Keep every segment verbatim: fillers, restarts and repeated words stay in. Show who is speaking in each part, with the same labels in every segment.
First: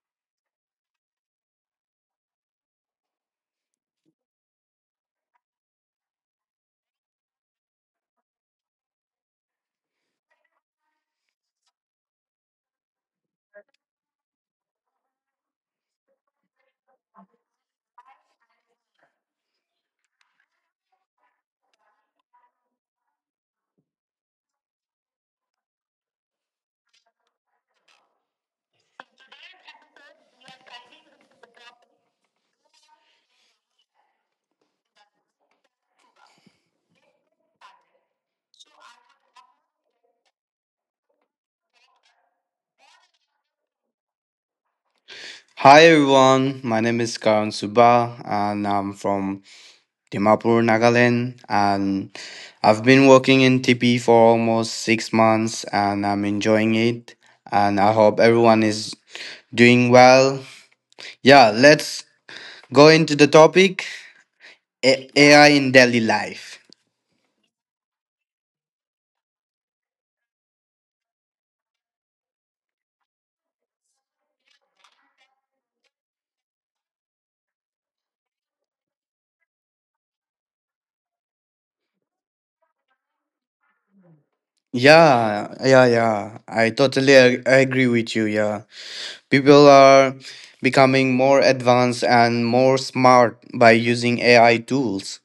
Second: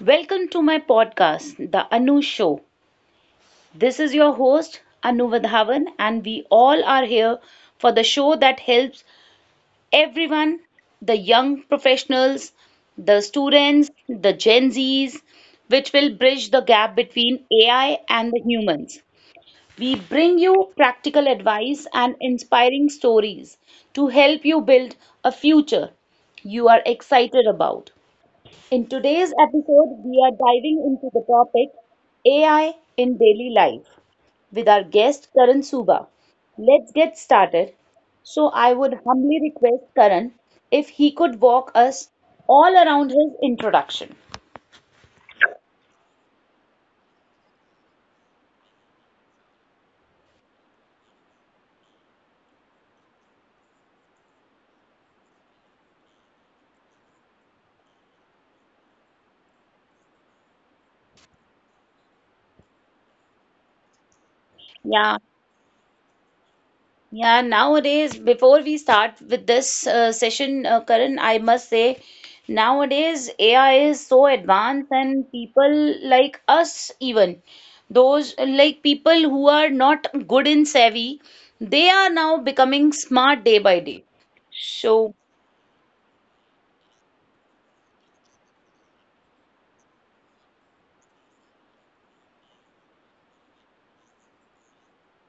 Speaker 1: Welcome to my podcast, The Anu Show. This is your host, Anu Vadhavan, and we all are here for the show that helps everyone, the young professionals, the students, the Gen Zs, which will bridge the gap between A I and the humans. We bring you practical advice and inspiring stories to help you build a future you are excited about. In today's episode, we are diving into the topic A I in daily life with our guest Karan Suba. Let's get started. So, I would humbly request Karan if he could walk us all around his introduction.
Speaker 2: Hi everyone, my name is Karan Suba and I'm from Dimapur, Nagaland, and I've been working in T P for almost six months, and I'm enjoying it, and I hope everyone is doing well. Yeah, let's go into the topic A-
Speaker 1: Yeah,
Speaker 2: AI in daily life.
Speaker 1: yeah, nowadays, before we start with this uh, session, uh, Karan, I must say, nowadays A I is so advanced, and people like us, even those like people who are not good in savvy, they are now becoming smart day by day. So,
Speaker 2: Yeah, yeah, yeah. I totally ag- agree with you. Yeah. People are becoming more advanced and more smart by using A I tools.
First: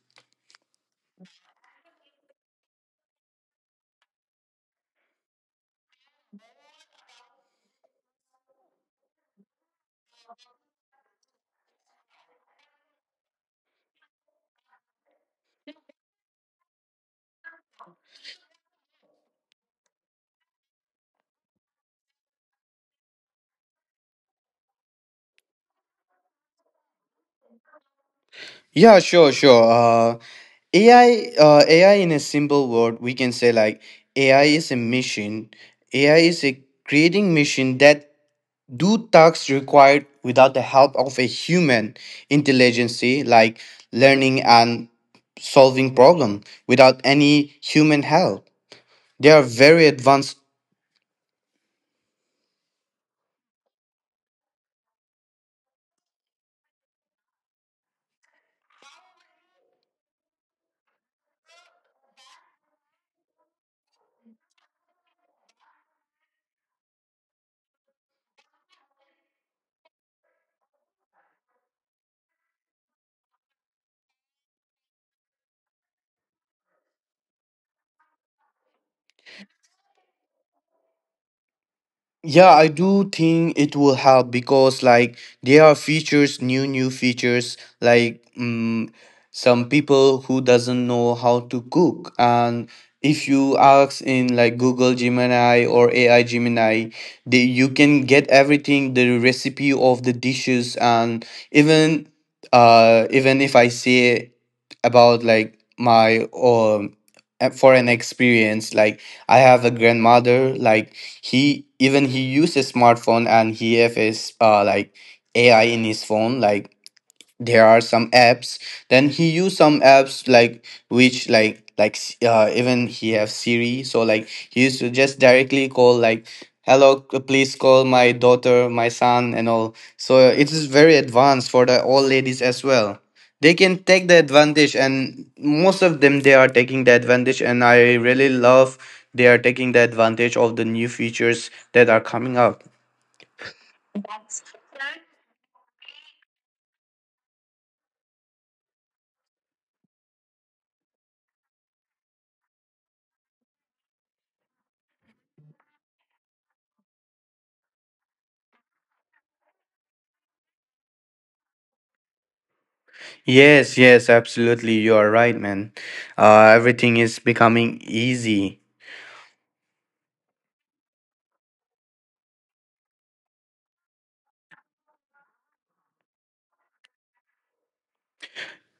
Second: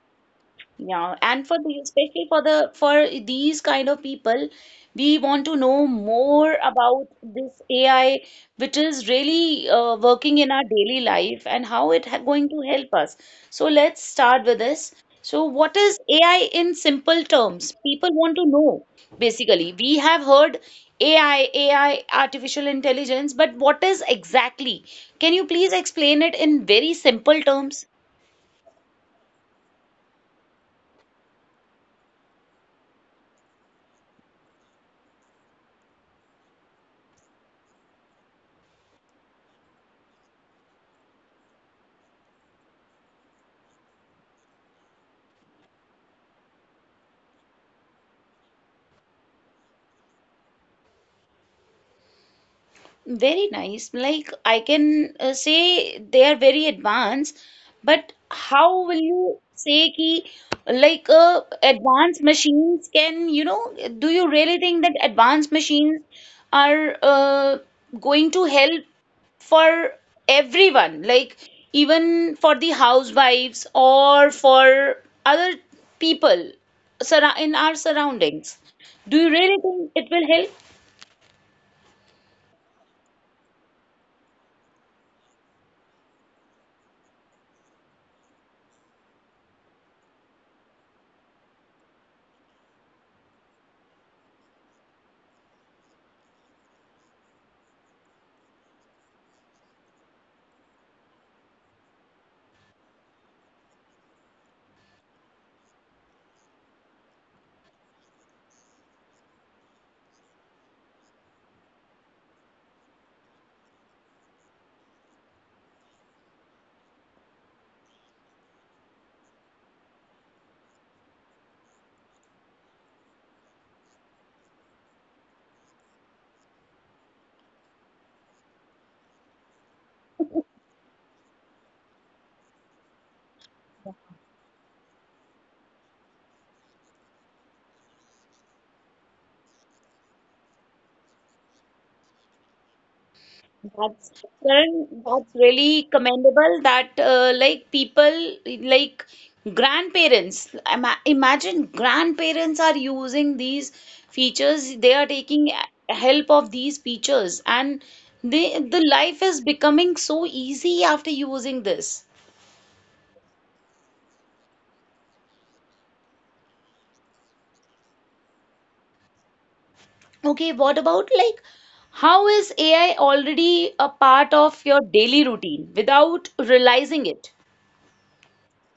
Speaker 1: yeah, and for the especially for the for these kind of people, we want to know more about this A I, which is really uh, working in our daily life and how it ha going to help us. So let's start with this. So what is A I in simple terms? People want to know basically. We have heard A I, A I, artificial intelligence, but what is exactly? Can you please explain it in very simple terms?
Speaker 2: Yeah, sure, sure. Uh, A I, uh, A I in a simple word, we can say like A I is a machine. A I is a creating machine that do tasks required without the help of a human intelligence, like learning and solving problem without any human help. They are very advanced.
Speaker 1: Very nice. Like I can uh, say they are very advanced, but how will you say ki like uh, advanced machines can, you know, do you really think that advanced machines are uh, going to help for everyone, like even for the housewives or for other people surra- in our surroundings? Do you really think it will help?
Speaker 2: Yeah, I do think it will help, because like there are features, new new features like um, some people who doesn't know how to cook, and if you ask in like Google Gemini or A I Gemini, they, you can get everything, the recipe of the dishes. And even uh even if I say about like my um uh, for an experience, like I have a grandmother like he, even he uses smartphone, and he have his uh like AI in his phone, like there are some apps, then he use some apps like which like like s- uh, even he have Siri, so like he used to just directly call like hello, c- please call my daughter, my son, and all. So it is very advanced for the old ladies as well, they can take the advantage, and most of them they are taking the advantage, and I really love, they are taking the advantage of the new features that are coming up.
Speaker 1: That's Karan, that's really commendable that uh, like people like grandparents ima- imagine grandparents are using these features, they are taking a- help of these features and they the life is becoming so easy after using this.
Speaker 2: Yes, yes, absolutely. You are right, man. Uh, everything is becoming easy.
Speaker 1: Okay, what about like how is A I already a part of your daily routine without realizing it?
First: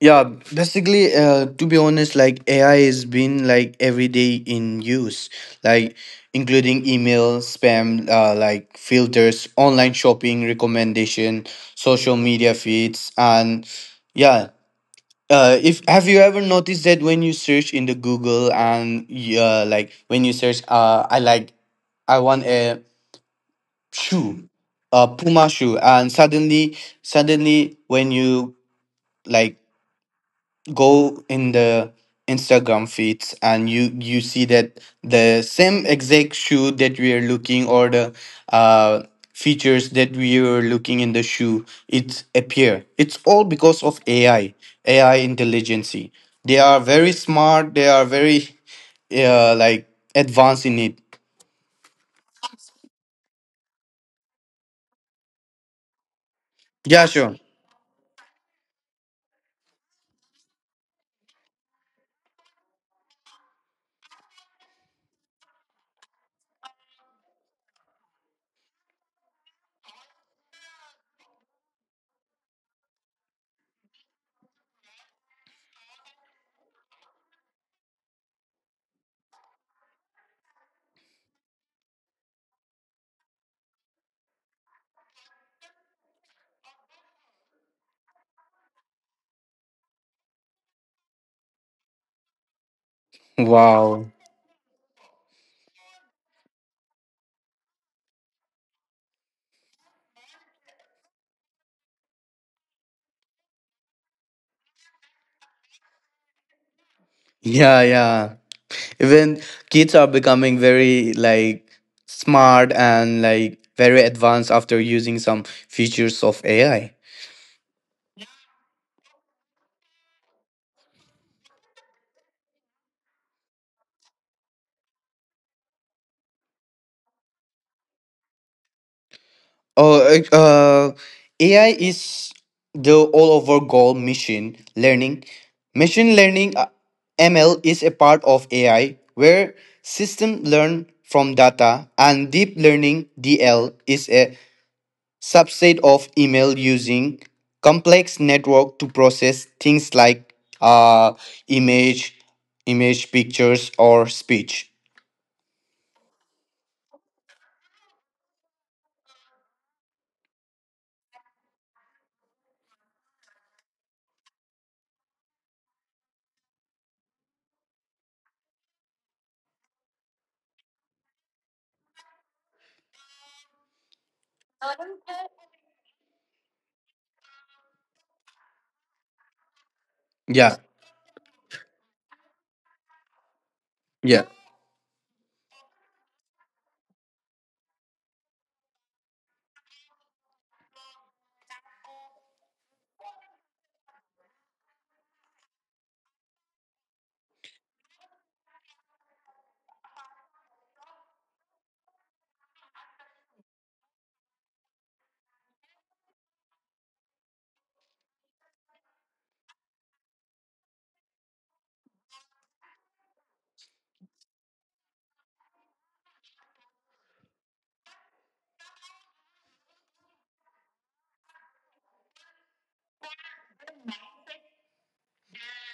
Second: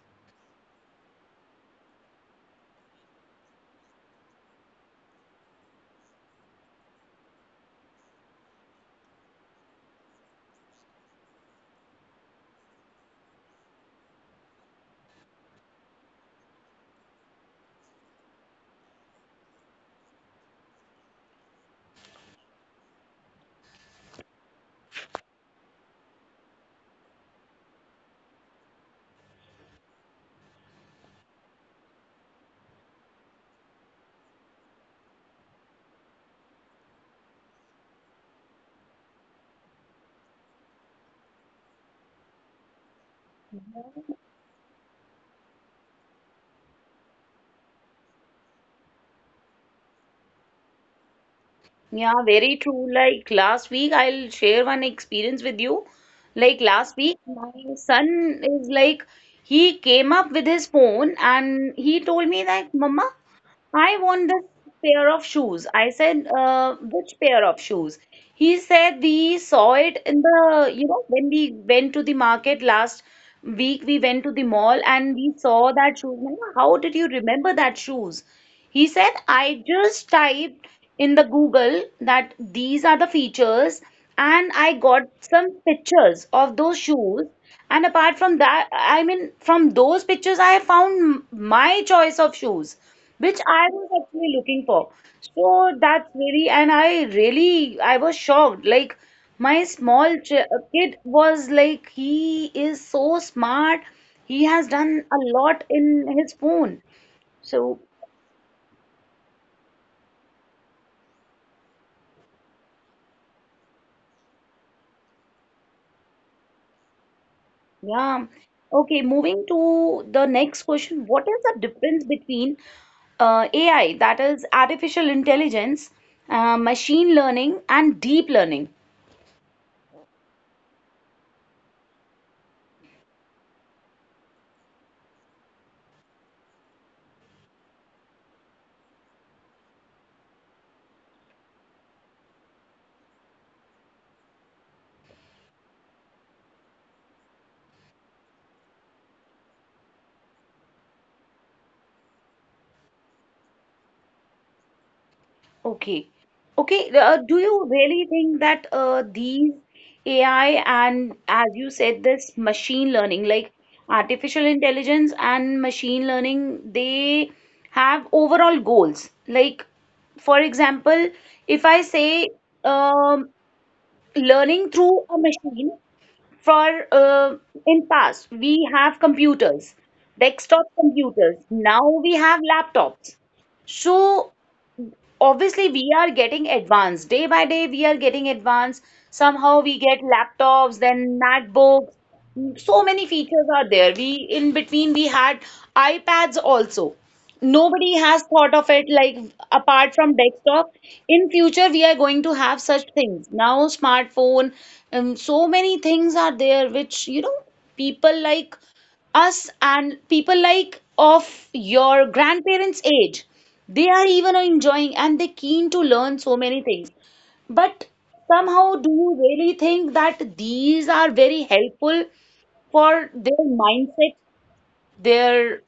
Speaker 2: Yeah, basically, uh, to be honest, like A I has been like every day in use, like including email, spam, uh, like filters, online shopping recommendation, social media feeds, and yeah. Uh, if have you ever noticed that when you search in the Google, and uh, like when you search, uh, I like I want a shoe, a Puma shoe, and suddenly, suddenly, when you like go in the Instagram feeds, and you you see that the same exact shoe that we are looking, or the uh features that we are looking in the shoe, it appear, it's all because of AI, AI intelligence. They are very smart, they are very uh, like advanced in it.
Speaker 1: Yeah, very true. Like last week, I'll share one experience with you. Like last
Speaker 2: Yeah,
Speaker 1: week,
Speaker 2: sure.
Speaker 1: my son is like, he came up with his phone and he told me that, Mama, I want this pair of shoes. I said, uh, which pair of shoes? He said we saw it in the, you know, when we went to the market last week, we went to the mall and we saw that shoes. Mama, how did you remember that shoes? He said, I just typed in the Google that these are the features and I got some pictures of those shoes. And apart from that, I mean, from those pictures, I found m- my choice of shoes, which I was
Speaker 2: Wow.
Speaker 1: actually looking for. So that's really, and I really, I was shocked. Like, my small ch uh, kid was like, he is so smart. He has done a lot in his phone.
Speaker 2: Yeah,
Speaker 1: So
Speaker 2: yeah. Even kids are becoming very like smart and like very advanced after using some features of A I.
Speaker 1: yeah. Okay, moving to the next question. What is the difference between uh, A I, that is artificial intelligence, uh, machine learning, and deep learning?
Speaker 2: Oh, uh, uh, A I is the all over goal machine learning. Machine learning uh, M L is a part of A I where system learn from data, and deep learning D L is a subset of email using complex network to process things like uh image image pictures or speech.
Speaker 1: Okay. Okay, uh, do you really think that uh, these A I and, as you said, this machine learning, like artificial intelligence and machine learning, they have overall goals? Like, for example, if I say, um, learning through a machine for uh, in past we have computers,
Speaker 2: Yeah,
Speaker 1: desktop computers, now we have laptops.
Speaker 2: yeah,
Speaker 1: So obviously we are getting advanced day by day, we are getting advanced. Somehow we get laptops, then MacBooks, so many features are there. We in between we had iPads also, nobody has thought of it, like apart from desktop, in future we are going to have such things. Now smartphone, um, so many things are there which you know people like us and people like of your grandparents' age, they are even enjoying and they keen to learn so many things. But somehow, do you really think that these are very helpful for their mindset, their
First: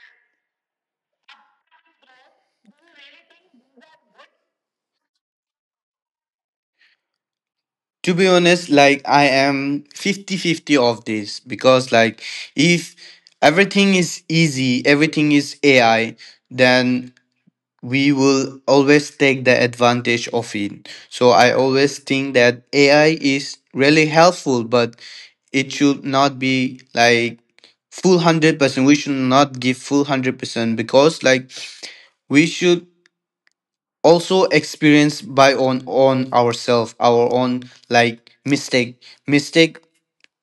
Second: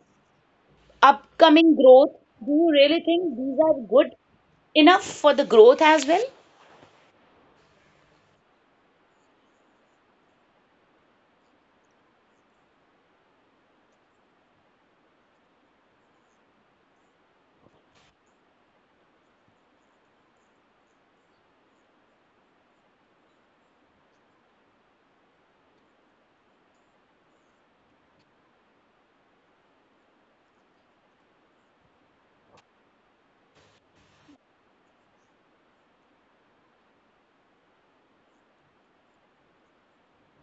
Speaker 1: upcoming growth? Do you really think these are good enough for the growth as well?
Speaker 2: to be honest, like I am fifty-fifty of this, because like if everything is easy, everything is AI, then we will always take the advantage of it. So I always think that A I is really helpful, but it should not be like full one hundred percent. We should not give full one hundred percent, because like we should also experience by on on ourselves, our own like mistake mistake.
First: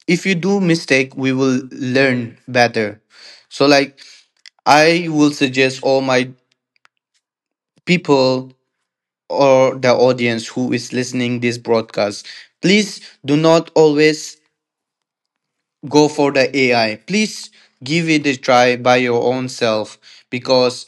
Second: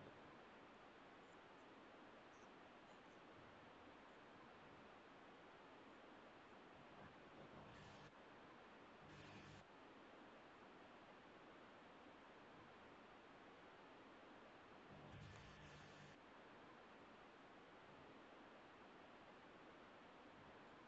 Speaker 2: If you do mistake, we will learn better. So like I will suggest all my people or the audience who is listening this broadcast, please do not always go for the AI. Please give it a try by your own self. Because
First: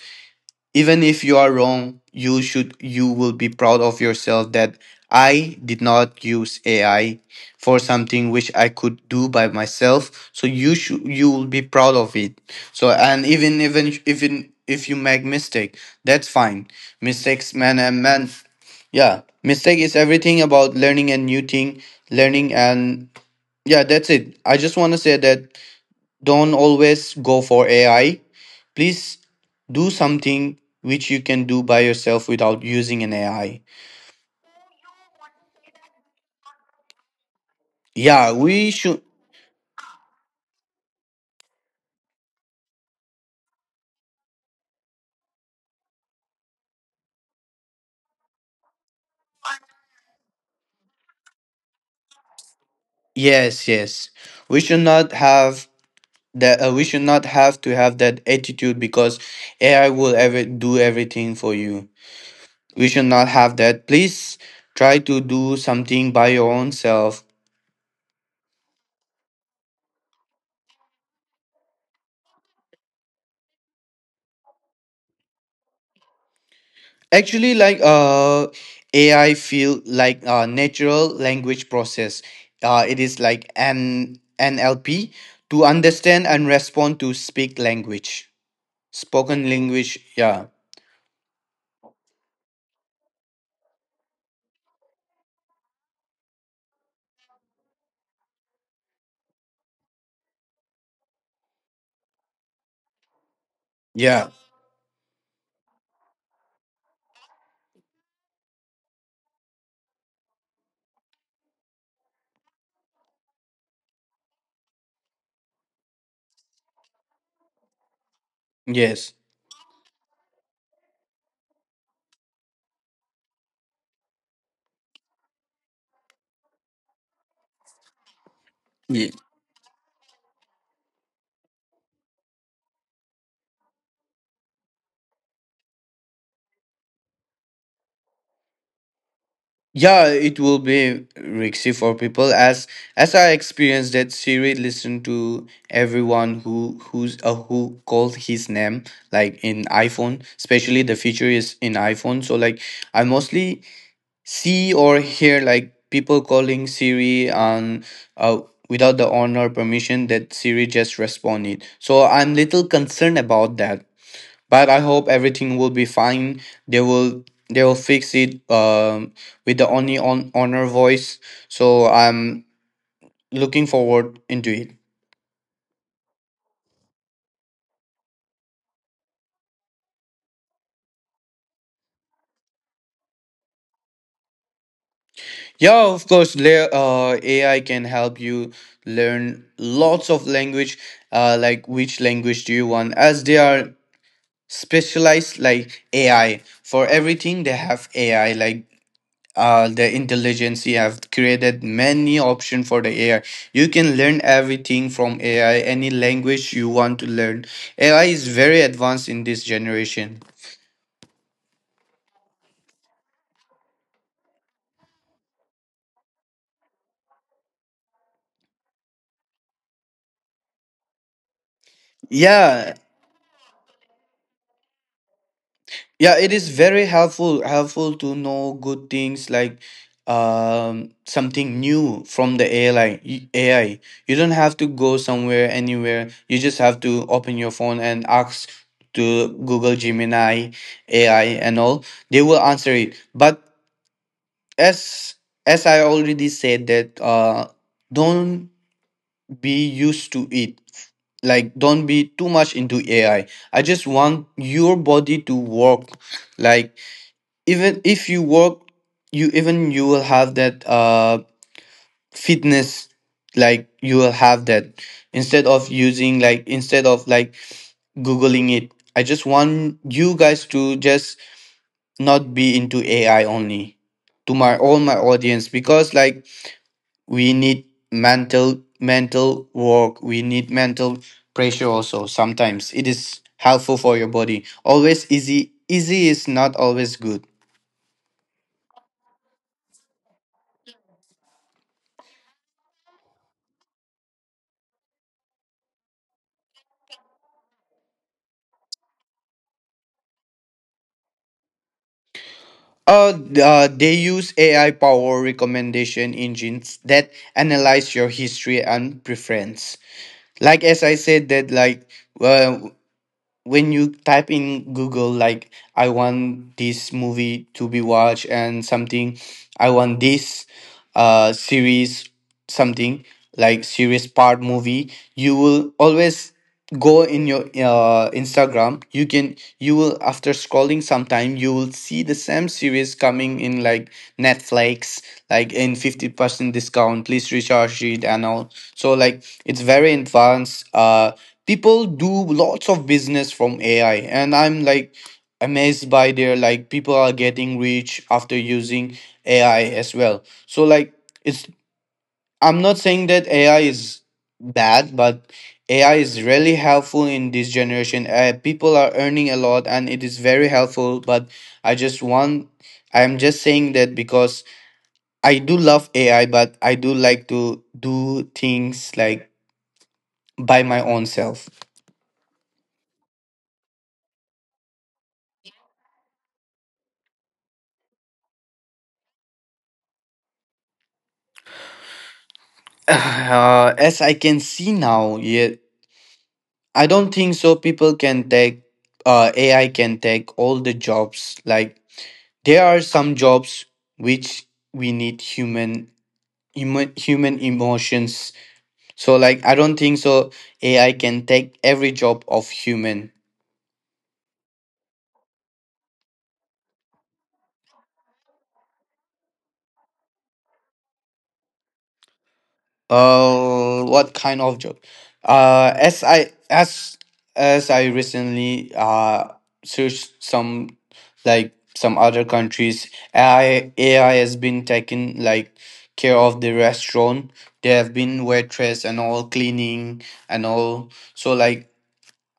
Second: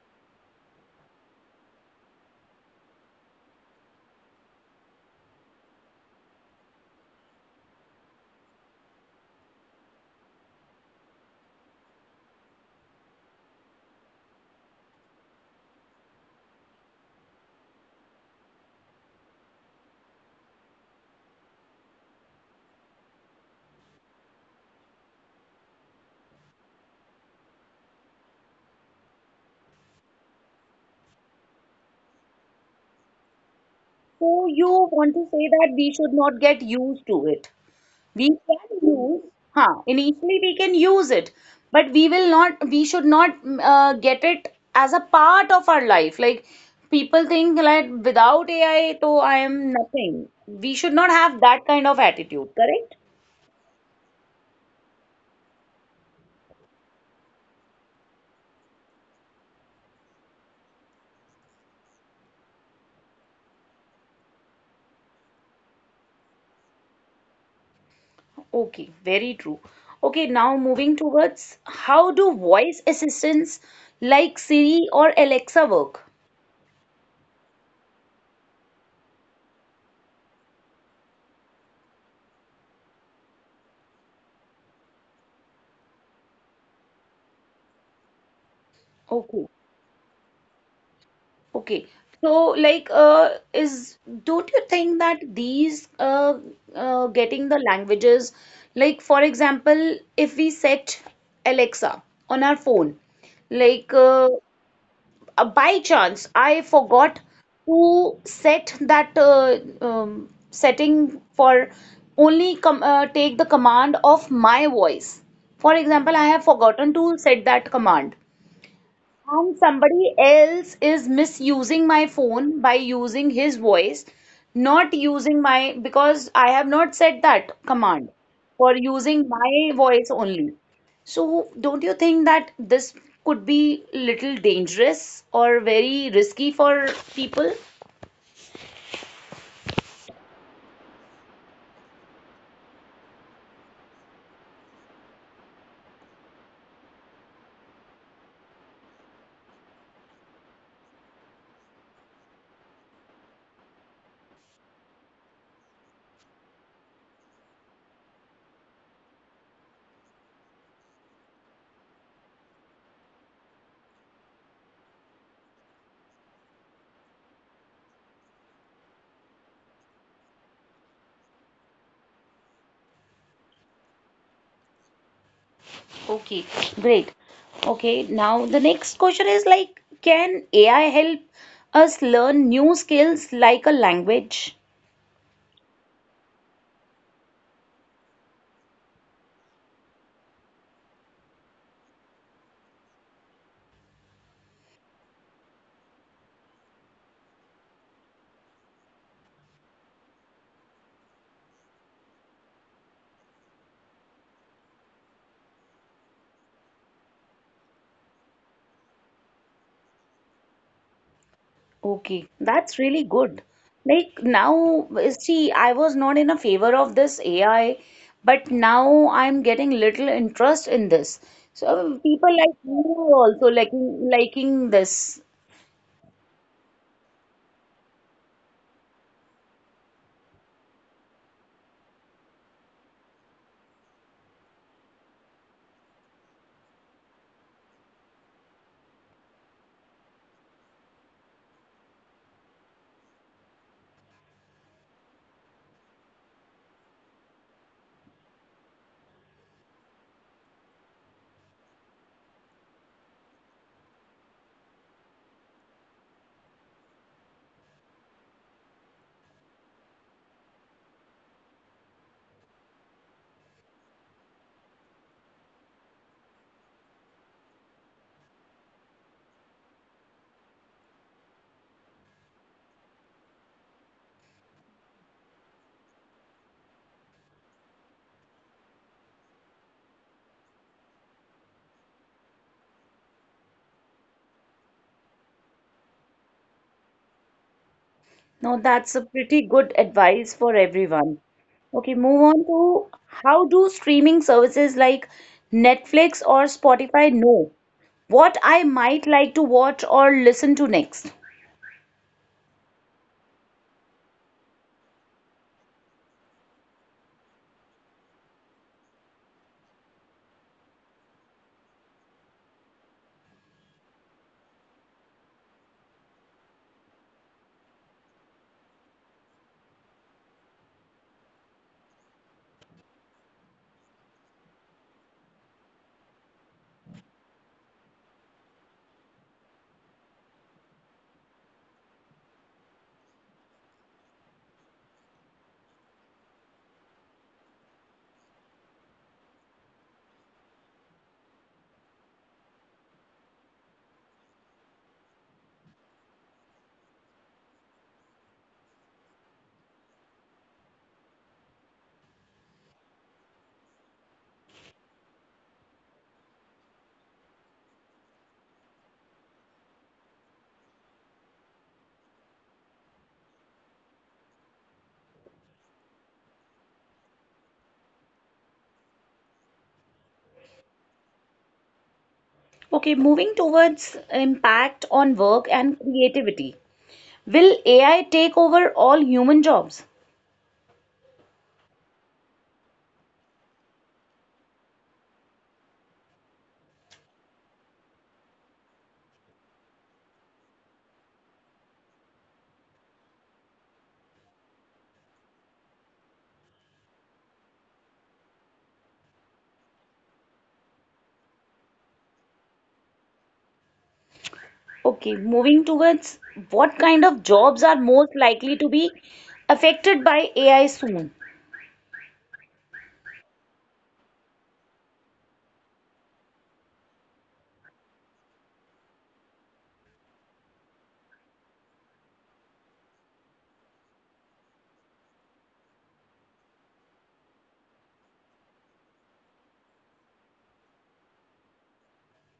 Speaker 2: even if you are wrong, you should, you will be proud of yourself, that I did not use A I for something which I could do by myself. So you should, you will be proud of it. So and even even even if you make mistake, that's fine. Mistakes man and man, yeah. Mistake is everything about learning a new thing, learning, and yeah, that's it. I just want to say that don't always go for A I. Please do something which you can do by yourself without using an A I.
Speaker 1: So you want to say that we should not get used to it. We
Speaker 2: Yeah, we
Speaker 1: can
Speaker 2: should.
Speaker 1: use, huh, initially we can use it, but we will not, we should not, mm, uh, get it as a part of our life, like people think like without A I so I am nothing. We should not have that kind of attitude, correct?
Speaker 2: Yes, yes. We should not have that. Uh, we should not have to have that attitude, because A I will ever do everything for you. We should not have that. Please try to do something by your own self.
Speaker 1: Okay, very true. Okay, now moving towards how do voice assistants like Siri or Alexa work.
Speaker 2: Actually, like uh, A I feel like uh, natural language process. Uh, it is like an N L P to understand and respond to speak language,
Speaker 1: Okay.
Speaker 2: spoken language. Yeah,
Speaker 1: Okay. So, like, uh, is, don't you think that these uh, uh, getting the languages, like, for example, if we set Alexa on our phone, like,
Speaker 2: yeah,
Speaker 1: uh, uh, by chance, I forgot to set that uh, um, setting for only com uh, take the command of my voice. For example, I have forgotten to set that command
Speaker 2: yes.
Speaker 1: and somebody else is misusing my phone by using his voice, not using my, because I have not said that command for
Speaker 2: Ye-
Speaker 1: using my voice only. So, don't you think that this could be little dangerous or very risky for people?
Speaker 2: Yeah, it will be risky for people as as I experienced that Siri listened to everyone who who's uh, who called his name, like in iPhone, especially the feature is in iPhone. So like I mostly see or hear like people calling Siri, and uh, without the owner permission, that Siri just responded. So I'm little concerned about that. But I hope everything will be fine. They will they will fix it, um, with the only on owner voice. So I'm looking forward into it.
Speaker 1: Okay, great. Okay, now the next question is like, can A I help us learn new skills like a language?
Speaker 2: Yeah, of course, le- uh, A I can help you learn lots of language. Uh, like which language do you want? As they are specialized like A I for everything, they have A I like uh, the intelligence you have created many option for the A I. You can learn everything from A I, any language you want to learn. A I is very advanced in this generation.
Speaker 1: Okay, that's really good. Like now, see, I was not in a favor of this A I, but now I'm getting little interest in this. So people like
Speaker 2: Yeah,
Speaker 1: you are also liking liking this.
Speaker 2: yeah, it is very helpful helpful to know good things like um something new from the A I A I. You don't have to go somewhere anywhere. You just have to open your phone and ask to Google Gemini A I and all. They will answer it. But as as I already said that uh don't be used to it. Like don't be too much into A I. I I just want your body to work, like even if you work, you even you will have that uh fitness, like you will have that, instead of using like instead of like googling it, I just want you guys to just not be into AI only, to my all my audience. Because like we need mental mental work, we need mental pressure also, sometimes it is helpful for your body. Always easy, easy is not always good.
Speaker 1: Now that's a pretty good advice for everyone. Okay, move on to how do streaming services like Netflix or Spotify know what I might like to watch or listen to next?
Speaker 2: Uh, th- uh, they use A I power recommendation engines that analyze your history and preference. Like as I said that like uh, when you type in Google, like I want this movie to be watched, and something I want this uh series something like series part movie, you will always go in your uh, Instagram, you can, you will, after scrolling sometime, you will see the same series coming in like Netflix, like in fifty percent discount, please recharge it, and all. So like it's very advanced, uh people do lots of business from AI, and I'm like amazed by their, like people are getting rich after using AI as well. So like it's I'm not saying that A I is bad, but A I is really helpful in this generation. Uh, people are earning a lot, and it is very helpful. But I just want, I'm just saying that, because I do love A I, but I do like to do things like by my own self.
Speaker 1: Okay, moving towards impact on work and creativity. Will A I take over all human jobs?
Speaker 2: Uh, as I can see now, yeah, I don't think so. People can take, uh, A I can take all the jobs. Like there are some jobs which we need human, human human emotions. So like I don't think so AI can take every job of human.
Speaker 1: Okay, moving towards what kind of jobs are most likely to be affected by A I soon?
Speaker 2: uh what kind of job? uh as i as as I recently uh searched some like some other countries, ai AI has been taking like care of the restaurant. They have been waitress, and all cleaning, and all. So like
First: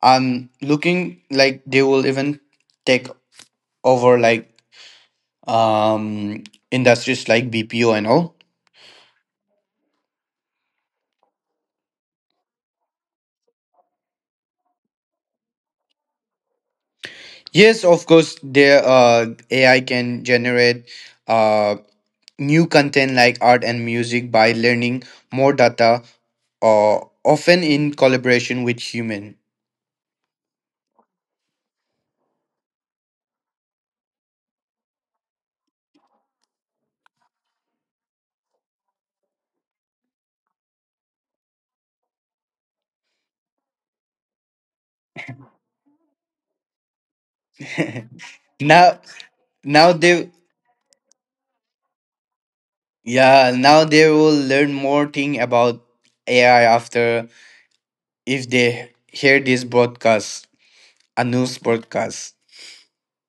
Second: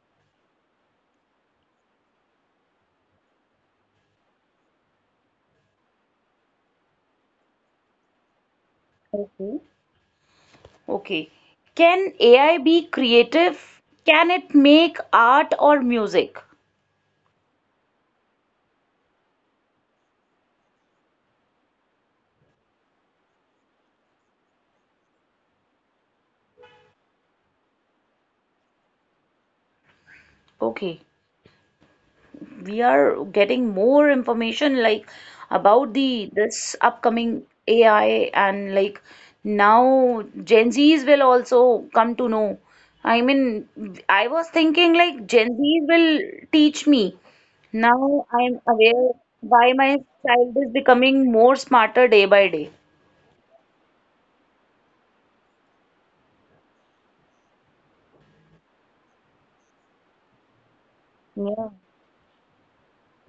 Speaker 2: I'm looking like they will even take over like um, industries like B P O and all.
Speaker 1: Okay. Okay. Can A I be creative? Can it make art or music?
Speaker 2: Yes, of course, there uh, A I can generate uh, new content like art and music by learning more data, uh, often in collaboration with human.
Speaker 1: Okay. We are getting more information like about the this upcoming A I and like now Gen Zs will also come to know. I mean, I was thinking like Gen Z will teach me. Now I'm
Speaker 2: Now,
Speaker 1: aware why my
Speaker 2: now they,
Speaker 1: child is becoming more smarter day by day.
Speaker 2: yeah, now they will learn more thing about A I after, if they hear this broadcast, a news
Speaker 1: Yeah.
Speaker 2: broadcast.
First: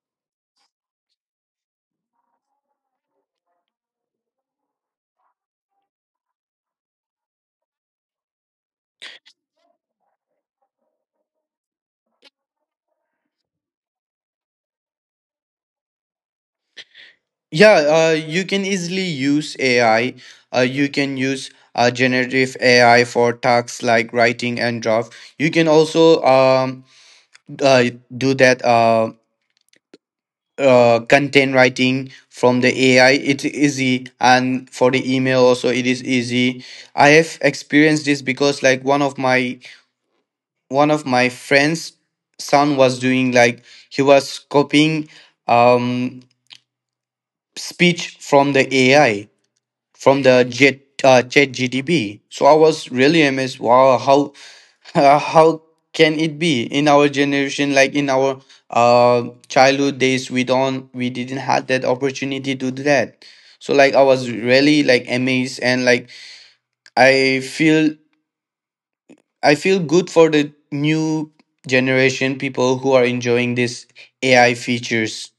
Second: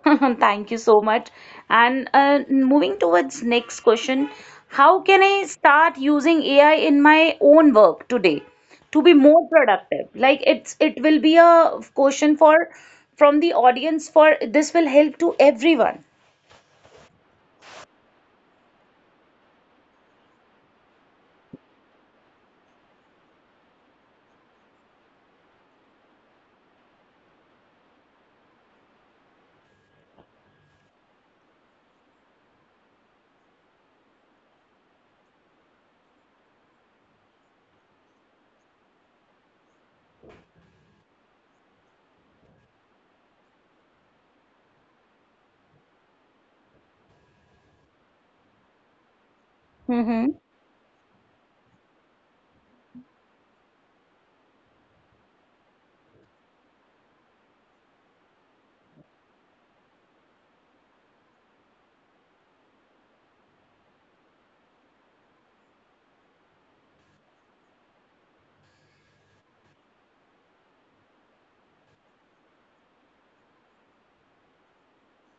Speaker 1: Thank you so much. And uh, moving towards next question, how can I start using A I in my own work today to be more productive? Like it's it will be a question for from the audience, for this will help to everyone.
Speaker 2: Yeah, uh, you can easily use A I. Uh, you can use uh, generative A I for tasks like writing and draft. You can also um, uh, do that uh, uh, content writing from the A I. It's easy, and for the email also it is easy. I have experienced this because like one of my one of my friends' son was doing like he was copying um, speech from the A I, from
Speaker 1: Mm-hmm.
Speaker 2: the jet uh, chat gdb. So I was really amazed, wow, how how can it be in our generation, like in our uh childhood days, we don't we didn't have that opportunity to do that. So like I was really like amazed, and like i feel I feel good for the new generation people who are enjoying this AI features.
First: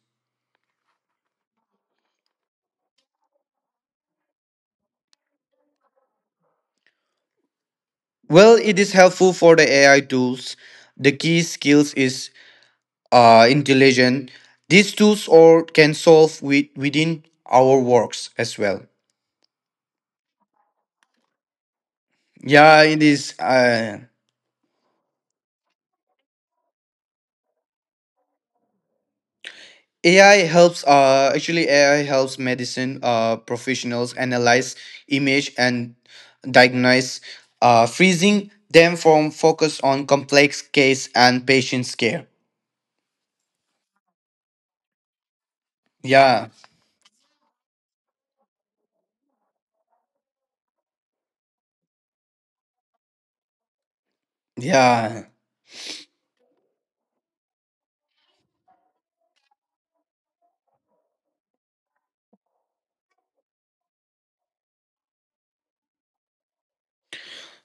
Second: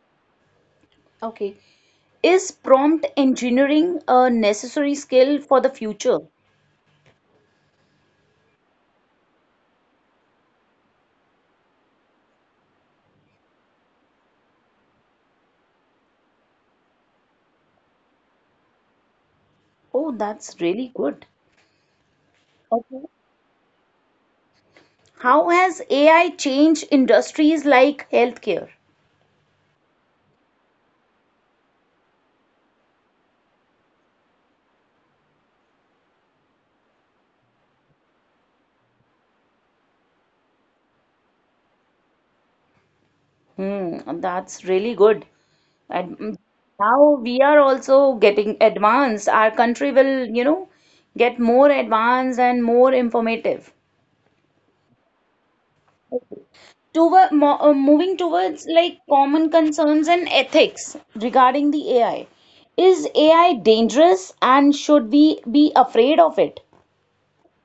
Speaker 1: Okay. Is prompt engineering a necessary skill for the future?
Speaker 2: Well, it is helpful for the AI tools. The key skills is uh, intelligent. These tools or can solve with, within our works as well.
Speaker 1: Oh, that's really good.
Speaker 2: Yeah, it
Speaker 1: Okay.
Speaker 2: is. Uh,
Speaker 1: How has A I changed industries like healthcare?
Speaker 2: A I helps. Uh, actually, A I helps medicine uh, professionals analyze image and diagnose, uh, freezing them from focus on complex case and patient's care.
Speaker 1: Hmm, that's really good. And mm,
Speaker 2: Yeah,
Speaker 1: now we are also getting advanced. Our country will, you know, get more advanced and more informative.
Speaker 2: yeah.
Speaker 1: Toward, mo uh, Moving towards like common concerns and ethics regarding the A I. Is A I dangerous and should we be afraid of it?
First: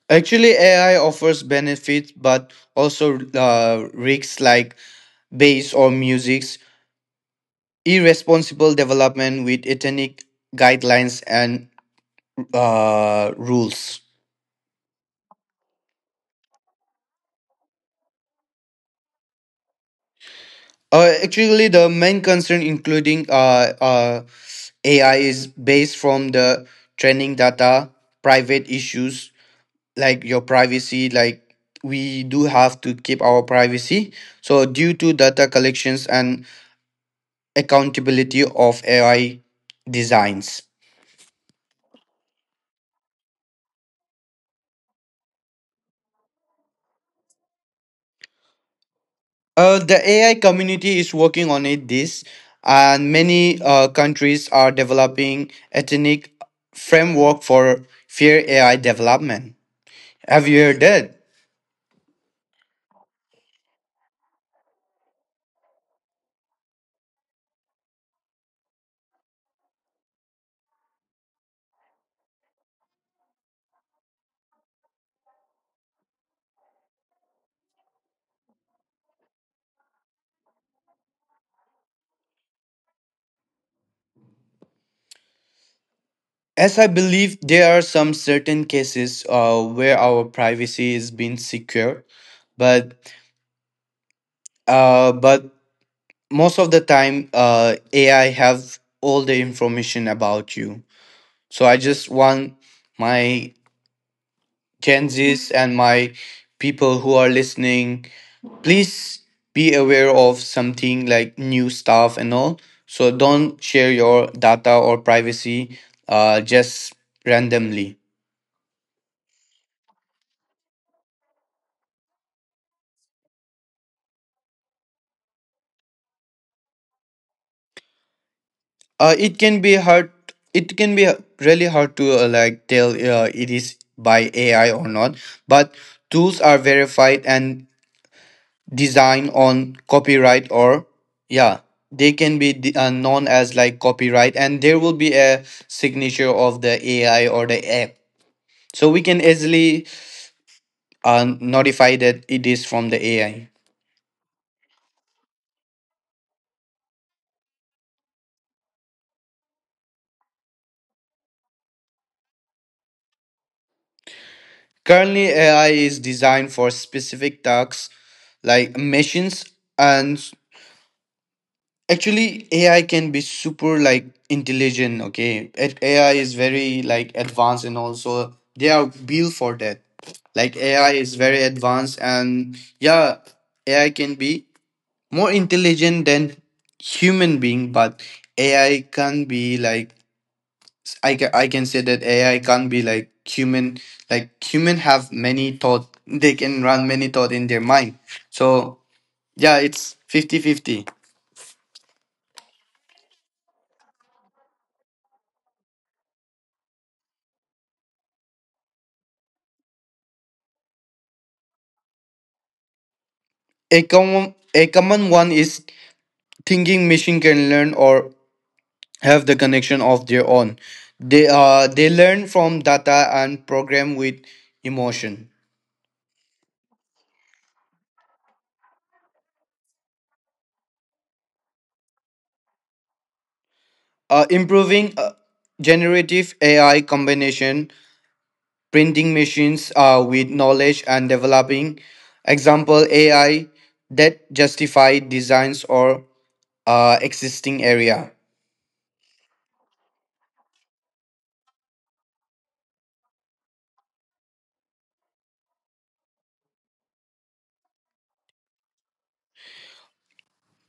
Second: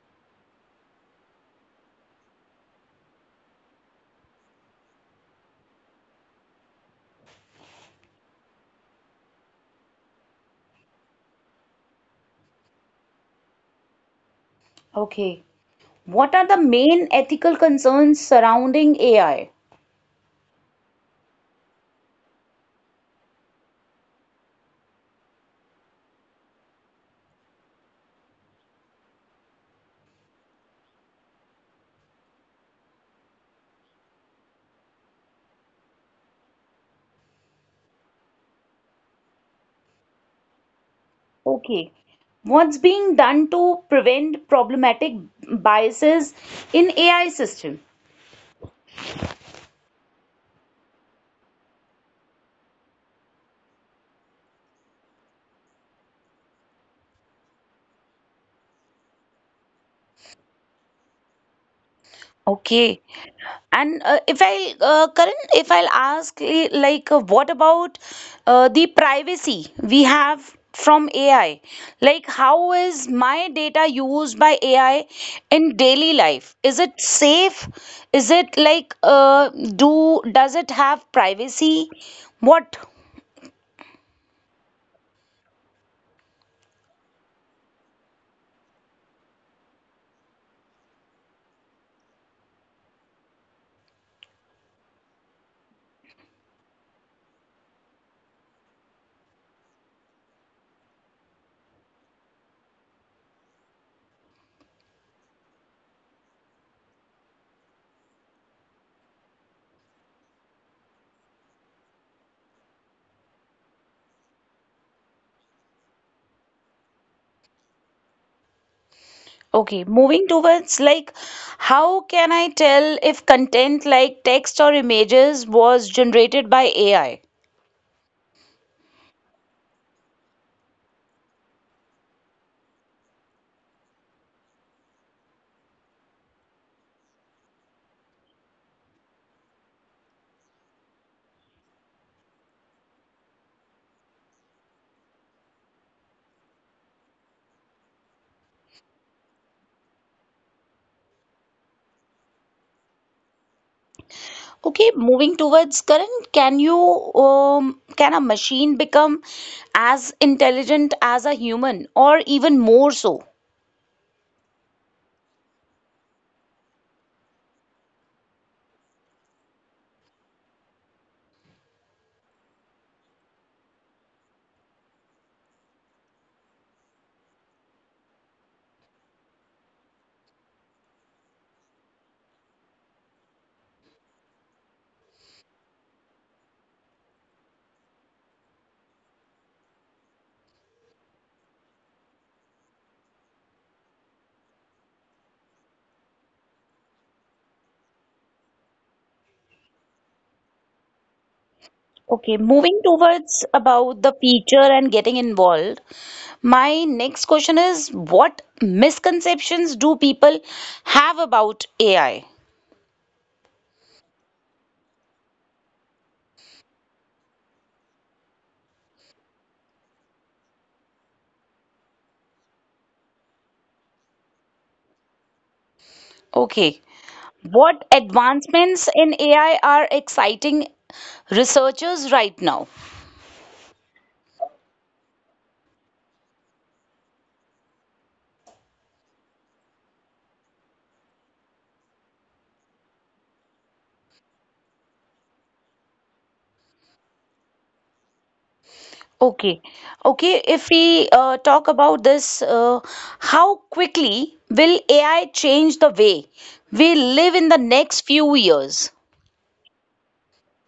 Speaker 2: Actually, A I offers benefits, but also uh, risks like bass or music irresponsible development with ethnic guidelines and uh, rules.
Speaker 1: Okay. What are the main ethical concerns surrounding A I?
Speaker 2: Uh, actually, the main concern including uh, uh, A I is based from the training data, private issues like your privacy, like we do have to keep our privacy. So due to data collections and accountability of A I designs.
Speaker 1: Okay. What's being done to prevent problematic biases in A I system?
Speaker 2: Uh, the A I community is working on it this, and many uh, countries are developing ethnic framework for fair A I development. Have you heard that?
Speaker 1: Okay. And uh, if I, uh, Karan, if I'll ask, eh, like, uh, what about uh, the privacy we have from A I? Like, how is my data used by A I in daily life? Is it safe? Is it like, uh, do, does it have privacy? What?
Speaker 2: As I believe there are some certain cases uh, where our privacy is being secure, but uh, but most of the time uh, A I have all the information about you. So I just want my Gen Zs and my people who are listening please be aware of something like new stuff and all. So don't share your data or privacy uh, just randomly.
Speaker 1: Okay, moving towards like how can I tell if content like text or images was generated by A I?
Speaker 2: Uh, it can be hard. It can be really hard to uh, like tell uh, it is by A I or not. But tools are verified and designed on copyright or yeah they can be d- uh, known as like copyright, and there will be a signature of the AI or the app, so we can easily are notified that it is from the A I.
Speaker 1: Okay, moving towards current, can you um, can a machine become as intelligent as a human or even more so?
Speaker 2: Currently, A I is designed for specific tasks like machines, and actually, A I can be super like intelligent. Okay, It- A I is very like advanced, and also they are built for that. Like A I is very advanced, and yeah, A I can be more intelligent than human being, but A I can be like I can, I can say that A I can't be like human. Like human have many thought. They can run many thought in their mind. So yeah, it's fifty fifty.
Speaker 1: Okay, moving towards about the future and getting involved. My next question is what misconceptions do people have about A I?
Speaker 2: A common a common one is thinking machine can learn or have the connection of their own. They uh they learn from data and program with emotion.
Speaker 1: Okay. What advancements in A I are exciting researchers right now?
Speaker 2: Uh, improving uh, generative A I combination printing machines uh, with knowledge, and developing example AI that justify designs or uh, existing area.
Speaker 1: Okay, okay. If we uh, talk about this, uh, how quickly will A I change the way we live in the next few years?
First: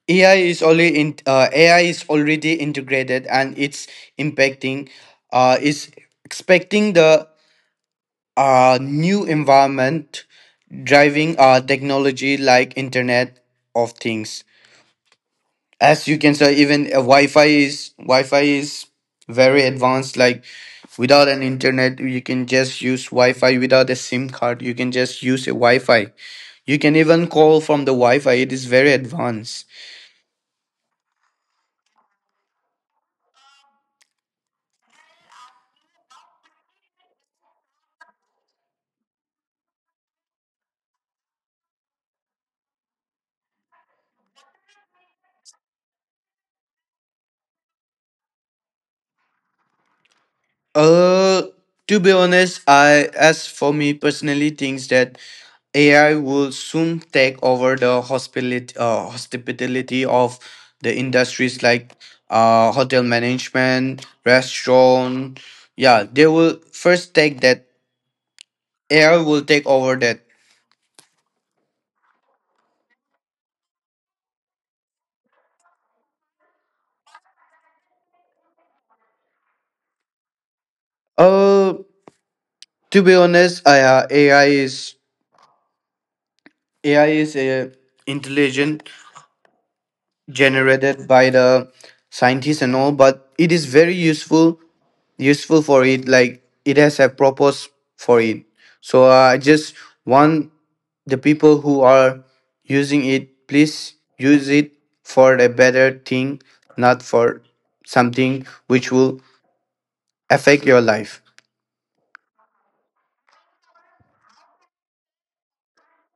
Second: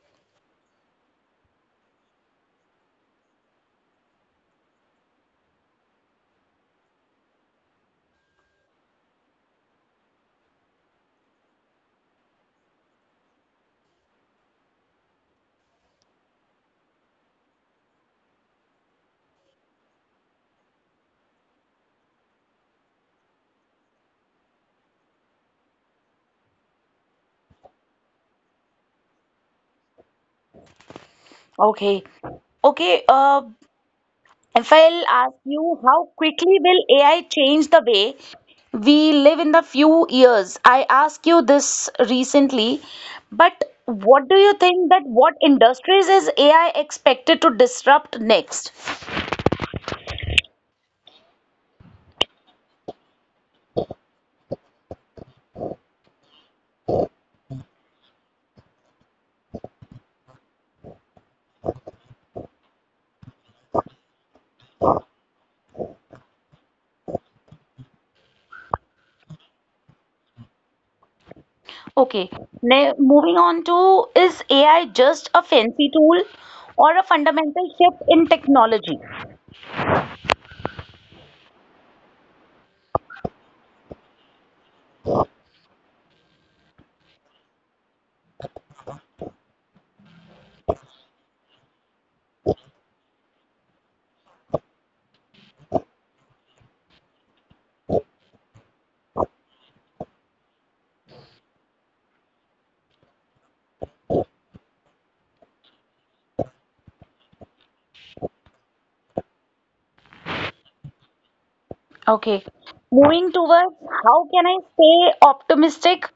Speaker 2: Ai is only in, uh, ai is already integrated and it's impacting, uh, is expecting the uh, new environment, driving uh, technology like internet of things. As you can say, even a wi-fi is wi-fi is very advanced. Like without an internet you can just use wi-fi, without a sim card you can just use a wi-fi, you can even call from the wi-fi. It is very advanced.
Speaker 1: Okay, okay. Uh, If I'll ask you, how quickly will A I change the way we live in the few years? I asked you this recently, but what do you think that what industries is A I expected to disrupt next?
Speaker 2: Uh, to be honest, I as for me personally thinks that A I will soon take over the hospitality uh, hospitality of the industries like uh hotel management, restaurant. Yeah, they will first take that. A I will take over that.
Speaker 1: Okay, now moving on to is A I just a fancy tool or a fundamental shift in technology?
Speaker 2: Uh, to be honest, I, uh, A I is A I is a intelligent generated by the scientists and all, but it is very useful useful for it. Like it has a purpose for it. So uh, I just want the people who are using it please use it for a better thing, not for something which will affect your life.
Speaker 1: Okay. Moving towards how can I stay optimistic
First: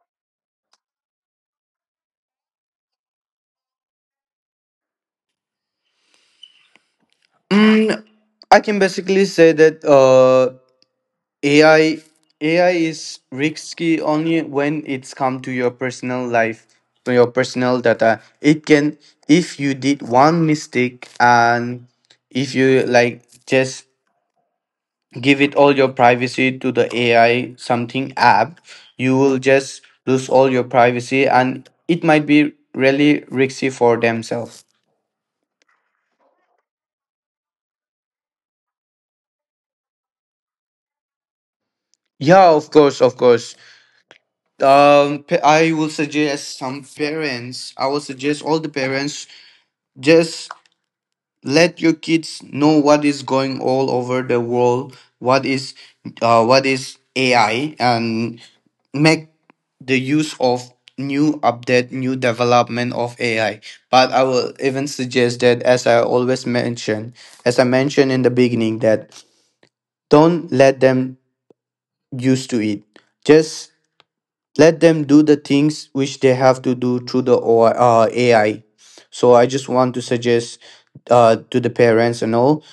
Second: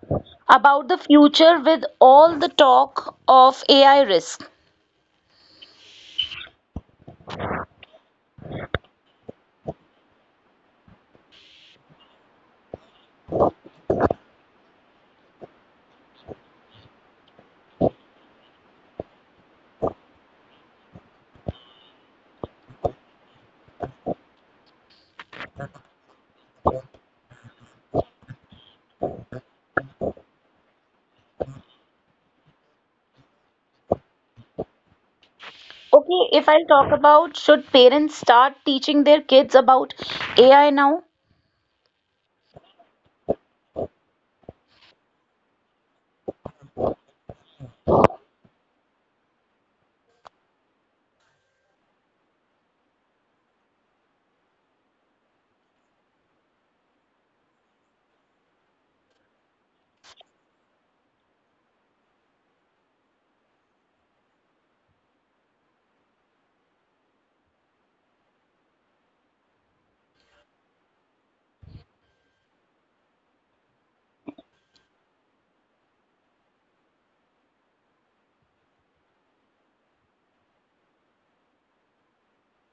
Speaker 1: about the future with all the talk of A I risk?
Speaker 2: Mm, I can basically say that uh, A I A I is risky only when it's come to your personal life, to your personal data. It can, if you did one mistake and if you like just give it all your privacy to the A I something app, you will just lose all your privacy and it might be really risky for themselves.
Speaker 1: Okay, if I'll talk about should parents start teaching their kids about A I now?
Speaker 2: Yeah, of course, of course. Um, pa- I will suggest some parents. I will suggest all the parents just let your kids know what is going all over the world, what is uh, what is A I, and make the use of new update, new development of A I. But I will even suggest that, as I always mention, as I mentioned in the beginning, that don't let them used to it. Just let them do the things which they have to do through the O- uh, A I. So I just want to suggest uh, to the parents and all,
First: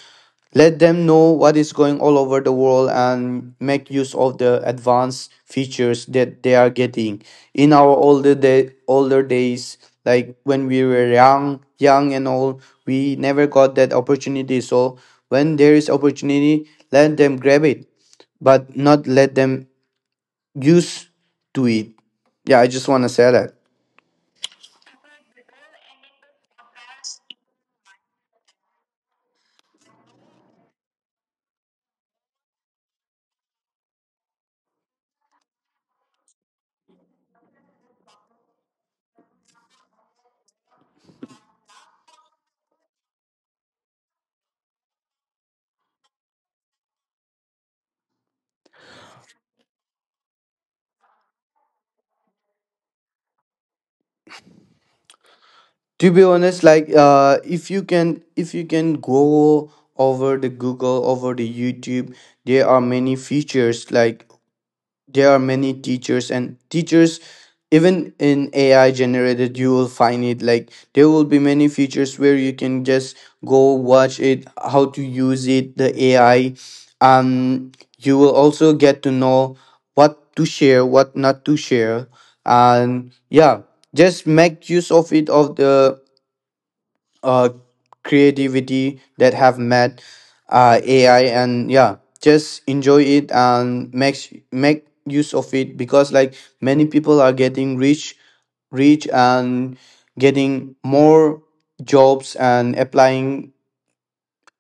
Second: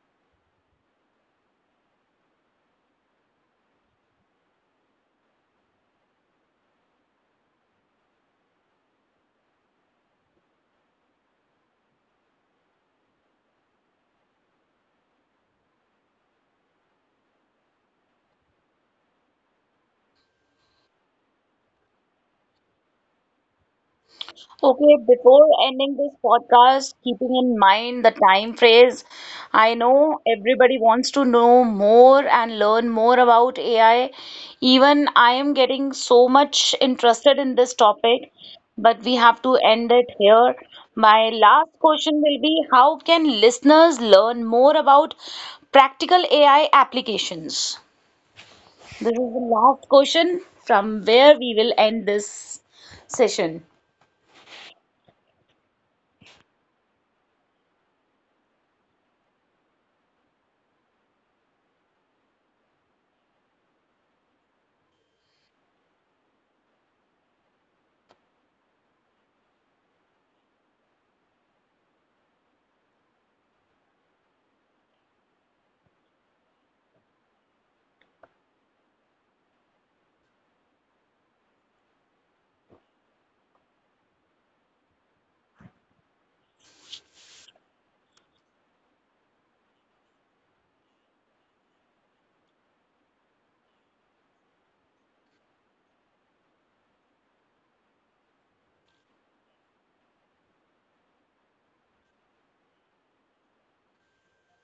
Speaker 2: let them know what is going all over the world, and make use of the advanced features that they are getting. In our older day, older days, like when we were young, young and all, we never got that opportunity. So when there is opportunity, let them grab it, but not let them use to it. Yeah, I just want to say that.
Speaker 1: Okay, before ending this podcast, keeping in mind the time phrase, I know everybody wants to know more and learn more about A I. Even I am getting so much interested in this topic, but we have to end it here. My last question will be, how can listeners learn more about practical A I applications? This is the last question from where we will end this session.
Speaker 2: To be honest, like uh if you can if you can go over the Google, over the YouTube, there are many features. Like there are many teachers and teachers even in AI generated, you will find it. Like there will be many features where you can just go watch it, how to use it the AI. Um, you will also get to know what to share, what not to share. And yeah, just make use of it, of the uh, creativity that have met uh, A I. And yeah, just enjoy it and make make use of it. Because like many people are getting rich, rich and getting more jobs and applying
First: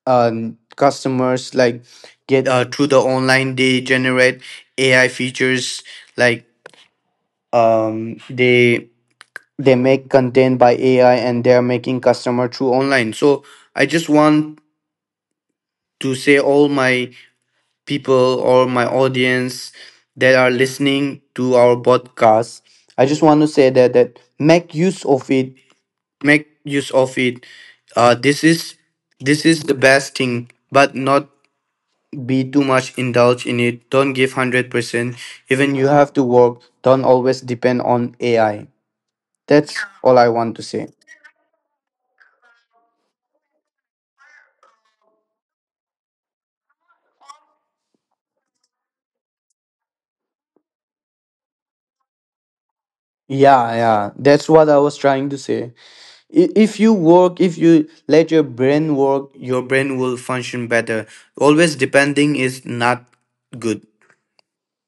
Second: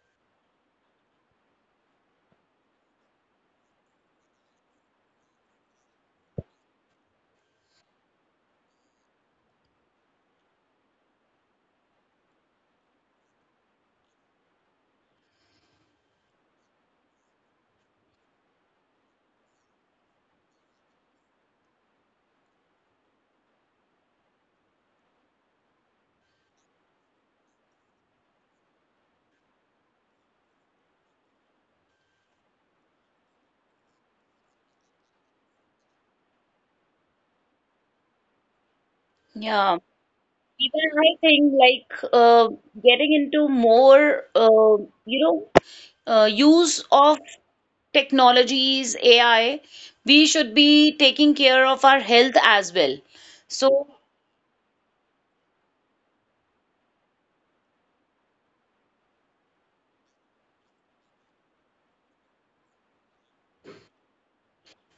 Speaker 2: um, customers like get uh, through the online. They generate A I features like um they they make content by A I and they're making customer through online. So I just want to say all my people or my audience that are listening to our podcast, I just want to say that that make use of it make use of it. Uh, this is this is the best thing, but not be too much indulged in it. Don't give one hundred percent. Even you have to work, don't always depend on AI. That's
Speaker 1: Yeah.
Speaker 2: all I want to say.
Speaker 1: Even I think like uh, getting into more, uh, you know, uh, use of technologies, A I, we should be taking care of our health as well. So,
Speaker 2: Yeah, yeah, that's what I was trying to say. I- If you work, if you let your brain work, your brain will function better. Always depending is not good.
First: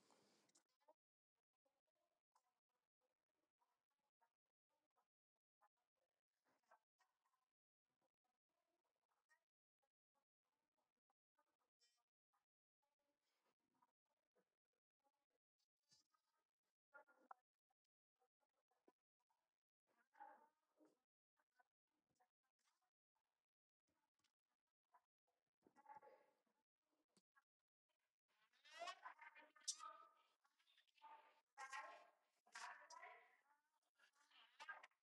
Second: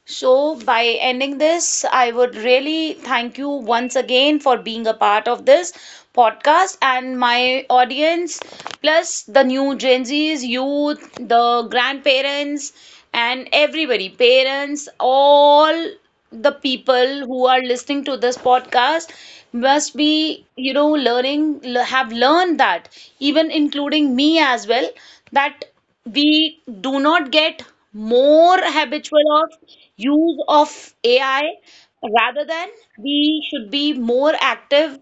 Speaker 1: so, by ending this, I would really thank you once again for being a part of this podcast and my audience, plus the new Gen Zs, youth, the grandparents, and everybody parents, all the people who are listening to this podcast must be you know learning, have learned that, even including me as well, that we do not get more habitual of use of A I, rather than we should be more active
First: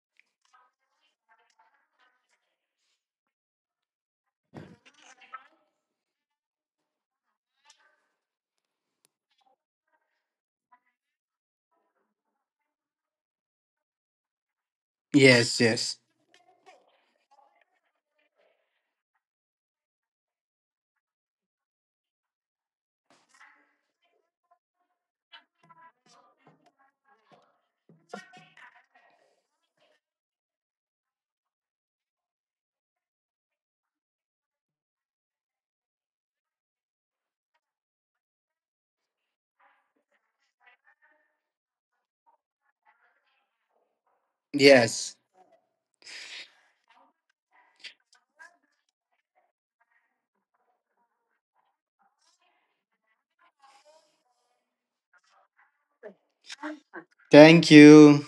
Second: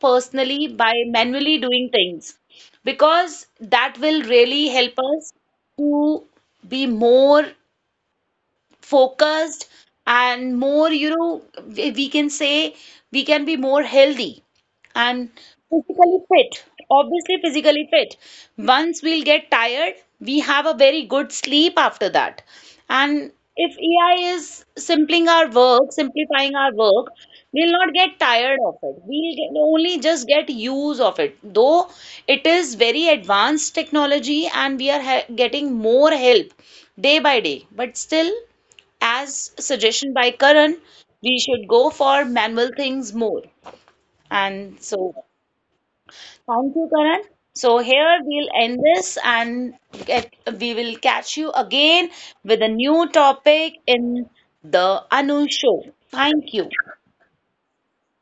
Speaker 1: personally by manually doing things, because that will really help us to be more focused and more, you know, we we can say we can be more healthy and
Speaker 2: Yes, yes,
Speaker 1: physically fit, obviously physically fit. Once we'll get tired, we have a very good sleep after that, and if AI is simplifying our work simplifying our work we'll not get tired of it, we'll get, only just get use of it. Though it is very advanced technology and we are ha- getting more help day by day, but still, as suggestion by Karan, we should go for manual things more. And
Speaker 2: yes.
Speaker 1: so, thank you, Karan. So here we'll end this, and get, we will catch you again with a new topic in the Anu Show. Thank you.
Speaker 2: Thank you.